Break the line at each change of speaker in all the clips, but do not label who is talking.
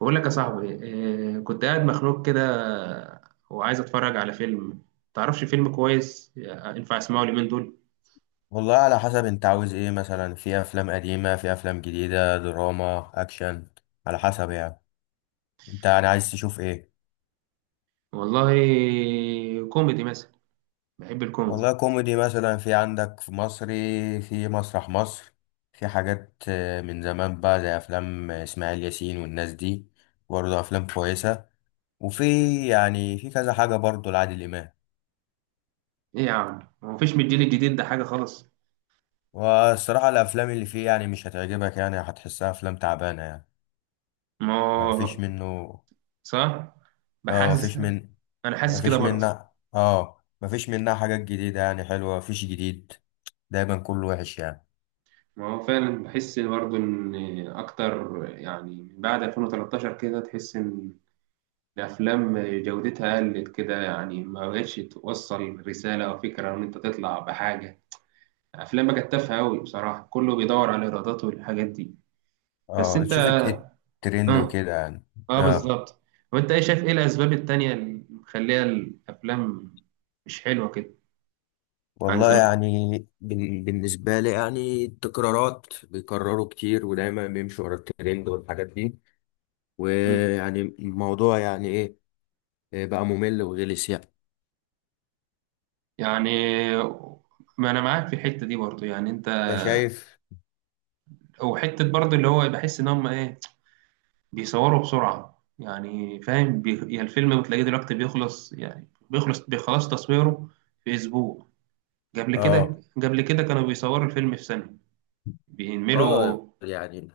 بقول لك يا صاحبي، كنت قاعد مخنوق كده وعايز اتفرج على فيلم. تعرفش فيلم كويس ينفع اسمعه اليومين دول؟
والله، على حسب انت عاوز ايه. مثلا في افلام قديمة، في افلام جديدة، دراما، اكشن. على حسب يعني. انت يعني عايز تشوف ايه؟
والله، كوميدي مثلا. بحب الكوميدي.
والله كوميدي مثلا، في عندك في مصري، في مسرح مصر، في حاجات من زمان بقى، زي افلام اسماعيل ياسين والناس دي، برضه افلام كويسة. وفي، يعني في كذا حاجة برضه لعادل امام.
ايه يا عم، هو مفيش من الجيل الجديد ده حاجه خالص؟
والصراحة الافلام اللي فيه يعني مش هتعجبك، يعني هتحسها افلام تعبانة يعني.
ما
مفيش
هو-
منه
صح.
اه
بحاسس.
مفيش من
انا حاسس كده
مفيش
برضه.
منها اه مفيش منها حاجات جديدة يعني حلوة، مفيش جديد. دايما كله وحش يعني.
ما هو فعلا بحس برضه ان اكتر، يعني من بعد 2013 كده تحس ان الافلام جودتها قلت كده، يعني ما بقتش توصل رساله او فكره ان انت تطلع بحاجه. افلام بقى تافهه قوي بصراحه، كله بيدور على الايرادات والحاجات دي. بس
اه،
انت،
تشوف الترند
اه،
وكده يعني.
اه
اه.
بالظبط. وانت ايه، شايف ايه الاسباب التانية اللي مخليها الافلام مش حلوه كده عن
والله
زمان؟
يعني، بالنسبة لي يعني التكرارات بيكرروا كتير، ودايما بيمشوا ورا الترند والحاجات دي.
مم.
ويعني الموضوع يعني ايه، إيه بقى ممل وغلس يعني.
يعني ما انا معاك في الحته دي برضو. يعني انت،
انت شايف؟
وحته برضو اللي هو بحس ان هم ايه، بيصوروا بسرعه. يعني فاهم، يعني الفيلم بتلاقيه دلوقتي بيخلص، يعني بيخلص تصويره في اسبوع. قبل كده
اه،
قبل كده كانوا بيصوروا الفيلم في سنه.
اه
بينملوا.
يعني.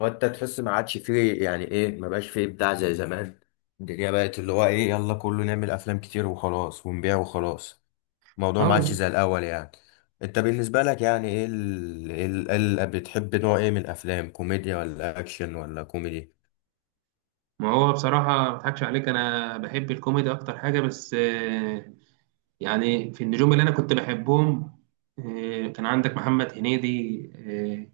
وانت تحس ما عادش فيه، يعني ايه، ما بقاش فيه ابداع زي زمان. الدنيا بقت اللي هو ايه، يلا كله نعمل افلام كتير وخلاص ونبيع وخلاص. الموضوع ما عادش
اه.
زي الاول يعني. انت بالنسبة لك يعني ايه، بتحب نوع ايه من الافلام، كوميديا ولا اكشن ولا كوميدي؟
ما هو بصراحة ما اضحكش عليك، أنا بحب الكوميدي أكتر حاجة. بس يعني في النجوم اللي أنا كنت بحبهم. كان عندك محمد هنيدي،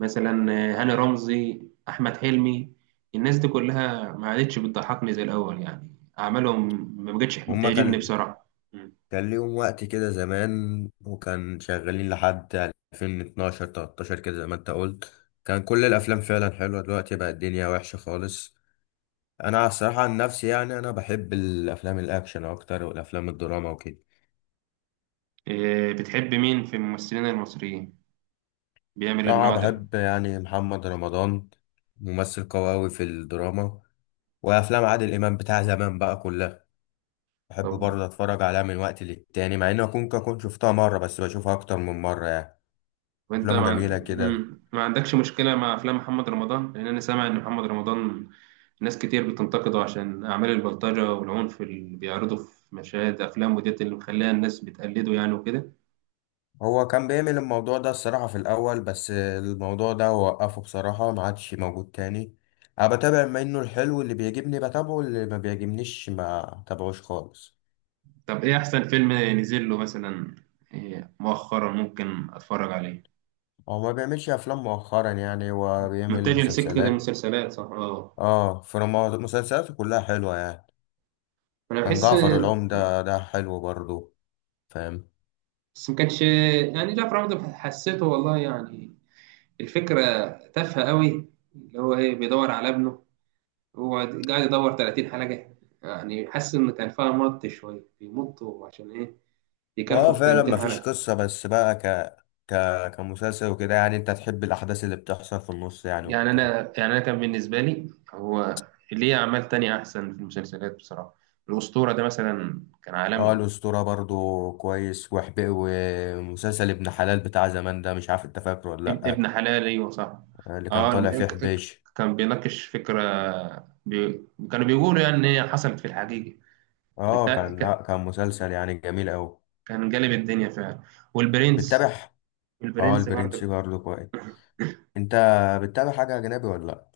مثلا، هاني رمزي، أحمد حلمي. الناس دي كلها ما عادتش بتضحكني زي الأول، يعني أعمالهم ما بقتش
هما
بتعجبني
كان
بصراحة. م.
كان ليهم وقت كده زمان، وكان شغالين لحد 2012 13 كده زي ما انت قلت. كان كل الافلام فعلا حلوة، دلوقتي بقى الدنيا وحشة خالص. انا الصراحه عن نفسي يعني، انا بحب الافلام الاكشن اكتر والافلام الدراما وكده.
بتحب مين في الممثلين المصريين بيعمل
صراحه
النوع ده؟
بحب يعني محمد رمضان، ممثل قوي أوي في الدراما. وافلام عادل امام بتاع زمان بقى كلها بحب
طب،
برضه اتفرج عليها من وقت للتاني، مع اني اكون كنت شفتها مره، بس بشوفها اكتر من مره يعني.
وأنت
افلامه
ما, عن-
جميله كده.
م، ما عندكش مشكلة مع أفلام محمد رمضان؟ لأن أنا سامع إن محمد رمضان ناس كتير بتنتقده عشان أعمال البلطجة والعنف اللي بيعرضوا في مشاهد أفلام وديت اللي مخليها الناس بتقلده، يعني وكده.
هو كان بيعمل الموضوع ده الصراحه في الاول، بس الموضوع ده وقفه بصراحه، ما عادش موجود تاني. انا بتابع منه الحلو اللي بيعجبني بتابعه، اللي ما بيعجبنيش ما تابعوش خالص.
طب إيه أحسن فيلم نزل له مثلا؟ إيه مؤخرا ممكن أتفرج عليه؟
هو ما بيعملش افلام مؤخرا يعني، هو بيعمل
متجه لسكة
مسلسلات.
المسلسلات، صح، اه.
اه، فما مسلسلاته كلها حلوه يعني.
أنا
كان
بحس،
جعفر العمدة ده حلو برضو، فاهم؟
بس ما كانش، يعني جعفر عمده حسيته والله، يعني الفكرة تافهة قوي. اللي هو إيه، بيدور على ابنه. هو قاعد يدور 30 حلقة، يعني حاسس إن كان فيها مط، شوية بيمطوا عشان إيه،
اه،
يكفوا ال
فعلا ما
30
فيش
حلقة.
قصه، بس بقى ك ك كمسلسل وكده يعني. انت تحب الاحداث اللي بتحصل في النص يعني
يعني
وكده.
انا، يعني انا كان بالنسبه لي هو، ليه اعمال تانية احسن في المسلسلات بصراحه. الاسطوره ده مثلا كان
اه،
عالمي.
الاسطوره برضو كويس وحبي. ومسلسل ابن حلال بتاع زمان ده، مش عارف انت فاكره ولا لا؟
ابن حلال، وصح.
اللي كان
اه،
طالع فيه حبيش.
كان بيناقش فكره، بي... كانوا بيقولوا يعني ان هي حصلت في الحقيقه.
اه،
ده
كان لا،
ك-
كان مسلسل يعني جميل قوي.
كان جالب الدنيا فعلا. والبرنس،
بتتابع؟ اه،
البرنس
البرنس
برضه.
برضو كويس. انت بتتابع حاجة أجنبي ولا لأ؟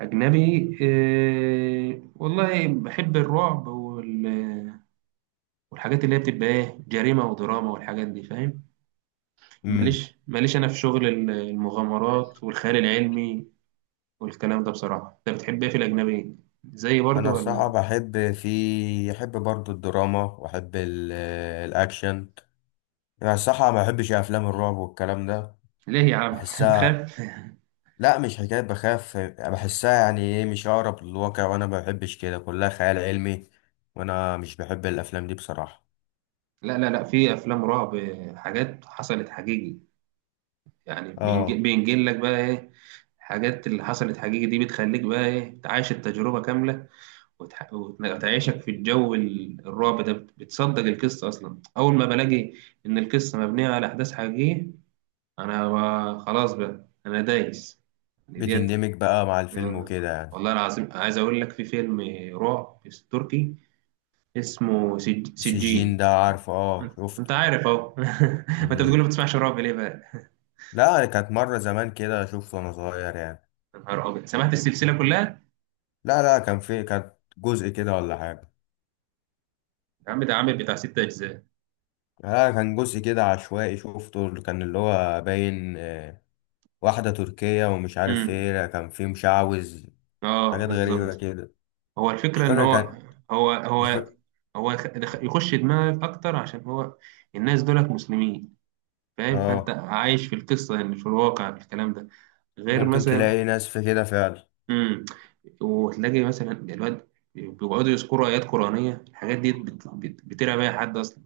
اجنبي إيه... والله بحب الرعب وال... والحاجات اللي هي بتبقى ايه، جريمه ودراما والحاجات دي، فاهم.
امم.
ماليش، ماليش انا في شغل المغامرات والخيال العلمي والكلام ده بصراحه. انت بتحب ايه في الاجنبي، زي برضه
أنا الصراحة
ولا؟
بحب، في أحب برضو الدراما، وأحب الأكشن. أنا الصراحة ما بحبش أفلام الرعب والكلام ده،
ليه يا عم؟ انت
بحسها.
بتخاف؟
لأ، مش حكاية بخاف، بحسها يعني إيه، مش أقرب للواقع، وأنا ما بحبش كده، كلها خيال علمي. وأنا مش بحب الأفلام دي بصراحة.
لا لا لا، في افلام رعب حاجات حصلت حقيقي. يعني
آه،
بينجل لك بقى ايه، الحاجات اللي حصلت حقيقي دي بتخليك بقى ايه، تعيش التجربه كامله وتعيشك في الجو الرعب ده. بتصدق القصه اصلا، اول ما بلاقي ان القصه مبنيه على احداث حقيقيه، انا خلاص بقى، انا دايس يعني ديت.
بتندمج بقى مع الفيلم
آه.
وكده يعني.
والله العظيم عايز اقول لك في فيلم رعب تركي اسمه
السجين
سجين.
ده عارفه، آه شفته.
انت عارف اهو. ما انت بتقول
مم.
ما بتسمعش رعب، ليه بقى؟
لأ، كانت مرة زمان كده شفته وأنا صغير يعني.
يا نهار ابيض، سمعت السلسله كلها؟
لا، لا، كان في، كانت جزء كده ولا حاجة.
يا عم ده عامل بتاع ست اجزاء.
لا، كان جزء كده عشوائي شفته، اللي هو باين، واحدة تركية ومش عارف ايه.
امم،
لا، كان في مشعوذ،
اه
حاجات غريبة
بالظبط.
كده.
هو
مش
الفكره ان
فاكر كان
هو
مش
هو
فاكر.
هو يخش دماغك اكتر، عشان هو الناس دولت مسلمين فاهم، فانت
اه،
عايش في القصه، يعني في الواقع في الكلام ده. غير
ممكن تلاقي
مثلا،
ناس في كده فعلا.
امم، وتلاقي مثلا الواد بيقعدوا يذكروا ايات قرانيه. الحاجات دي بترعب اي حد اصلا.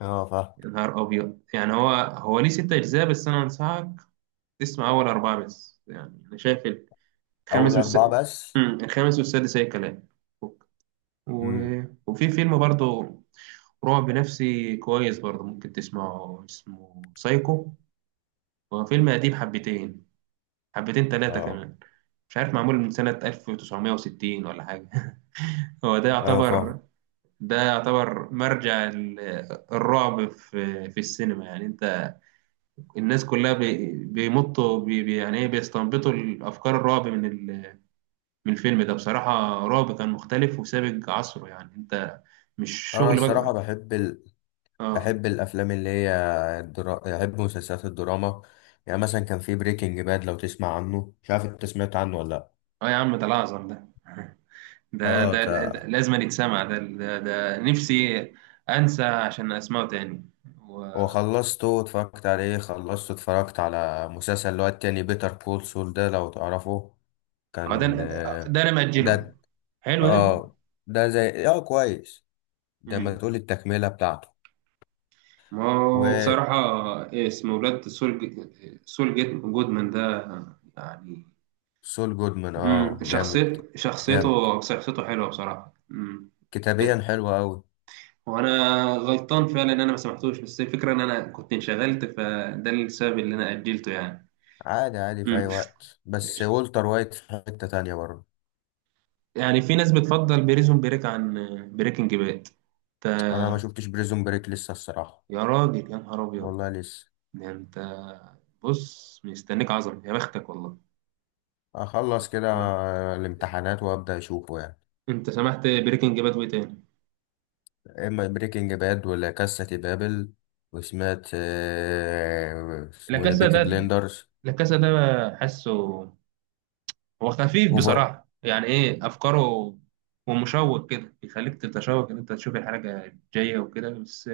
اه، فاهم.
يا نهار ابيض، يعني هو هو ليه ست اجزاء، بس انا انصحك تسمع اول اربعه بس. يعني انا شايف الخامس
أول
والس...
أربعة بس.
امم، الخامس والسادس اي كلام. و...
امم.
وفي فيلم برضه رعب نفسي كويس برضه ممكن تسمعه، اسمه سايكو. هو فيلم قديم حبتين، حبتين ثلاثه
اه،
كمان. مش عارف معمول من سنه 1960 ولا حاجه. هو ده
اه فاهم.
يعتبر، ده يعتبر مرجع الرعب في في السينما. يعني انت، الناس كلها بيمطوا يعني ايه، بيستنبطوا الافكار الرعب من من الفيلم ده بصراحة. رعب كان مختلف وسابق عصره. يعني انت مش
أنا
شغل
الصراحة
بقى، اه.
بحب الأفلام اللي هي بحب مسلسلات الدراما. يعني مثلا كان في بريكنج باد، لو تسمع عنه، مش عارف انت سمعت عنه ولا لأ.
اه يا عم، ده الاعظم ده. ده
اه،
ده, ده, ده لازم يتسمع. ده نفسي انسى عشان اسمعه تاني. و-،
وخلصته واتفرجت عليه خلصته اتفرجت على مسلسل اللي هو التاني، بيتر كول سول، ده لو تعرفه
اه ده،
كان
ده انا مأجله.
ده
حلو ده.
اه ده زي كويس. ده ما
مم.
تقول التكملة بتاعته.
ما هو
وسول
بصراحة، إيه اسمه، ولاد سول، سول جيت جودمان ده يعني.
جودمان. اه، جامد.
شخصيت
جامد
شخصيته شخصيته حلوة بصراحة. مم. ب...
كتابيا حلو قوي.
وأنا غلطان فعلا إن أنا ما سمحتوش، بس الفكرة إن أنا كنت انشغلت فده السبب اللي أنا أجلته يعني.
عادي عادي في
مم.
اي وقت، بس والتر وايت في حتة تانية برضه.
يعني في ناس بتفضل بريزون بريك عن بريكنج باد.
انا ما
أنت،
شفتش بريزون بريك لسه الصراحة.
يا راجل يا نهار أبيض.
والله لسه،
ده أنت، بص مستنيك عظمة، يا بختك والله.
اخلص كده الامتحانات وابدا اشوفه يعني.
انت سمحت بريكنج باد وايه تاني؟
اما بريكنج باد، ولا كاسة دي بابل. وسمعت
لا
اسمه إيه ده،
كاسا
بيكي
ده،
بليندرز.
لا كاسا ده حاسه هو خفيف
اوفر.
بصراحة. يعني ايه، افكاره ومشوق كده، بيخليك تتشوق ان انت تشوف الحاجة الجاية وكده. بس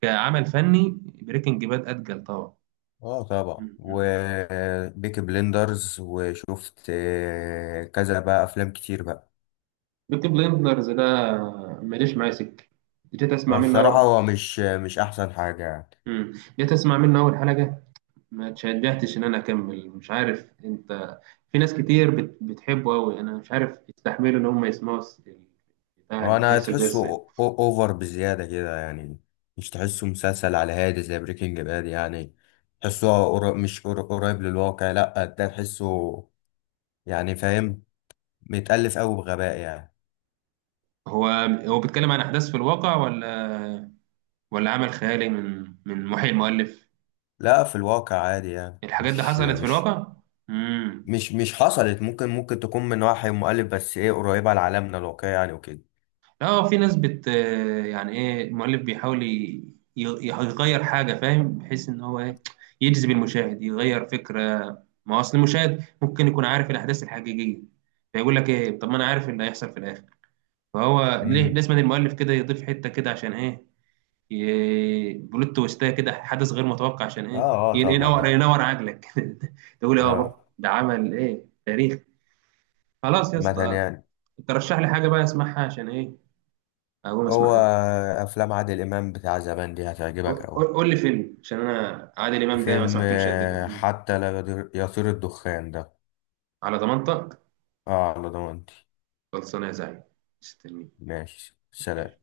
كعمل فني بريكنج باد اتقل طبعا.
اه طبعا.
مم.
وبيكي بليندرز وشفت كذا بقى افلام كتير بقى.
بيكي بليندرز ده ماليش معايا سكه. جيت اسمع منه
والصراحة
أول-،
هو مش احسن حاجة يعني.
مم. جيت اسمع منه اول حلقه، ما اتشجعتش ان انا اكمل. مش عارف انت، في ناس كتير بتحبه قوي. انا مش عارف يستحملوا ان هم يسمعوا بتاع
هو، انا
المسلسل ده
تحسه
ازاي.
اوفر بزيادة كده يعني. مش تحسه مسلسل على هادي زي بريكنج باد يعني. تحسه قر- مش قر- قريب للواقع، لا ده تحسه يعني، فاهم، متألف أوي بغباء يعني.
هو هو بيتكلم عن احداث في الواقع، ولا ولا عمل خيالي من محي المؤلف؟
لا، في الواقع عادي يعني،
الحاجات دي
مش
حصلت في
مش
الواقع؟ امم،
مش مش حصلت. ممكن تكون من وحي مؤلف، بس ايه قريبة لعالمنا الواقعي يعني وكده.
اه. في ناس يعني ايه، المؤلف بيحاول يغير حاجه، فاهم؟ بحيث ان هو ايه، يجذب المشاهد، يغير فكره. ما هو اصل المشاهد ممكن يكون عارف الاحداث الحقيقيه، فيقول لك ايه، طب ما انا عارف إيه اللي هيحصل في الاخر. فهو ليه
امم.
لازم المؤلف كده يضيف حته كده، عشان ايه، بلوت تويستايه كده، حدث غير متوقع، عشان
اه.
ايه،
اه طبعا.
ينور
اه.
ينور عقلك. تقول إيه، اه
اه
بابا ده عمل ايه، تاريخ. خلاص يا
مثلا
اسطى.
يعني.
ترشح لي حاجه بقى اسمعها، عشان ايه، اقوم
هو
اسمعها.
افلام عادل امام بتاع زمان دي
قول
هتعجبك اوي.
قول لي فيلم، عشان انا عادل امام ده ما
فيلم
سمعتلوش قد كده.
حتى لا يطير الدخان ده.
على ضمانتك.
اه، على ضمانتي.
خلصانه يا زعيم، مستنيك.
ماشي، سلام.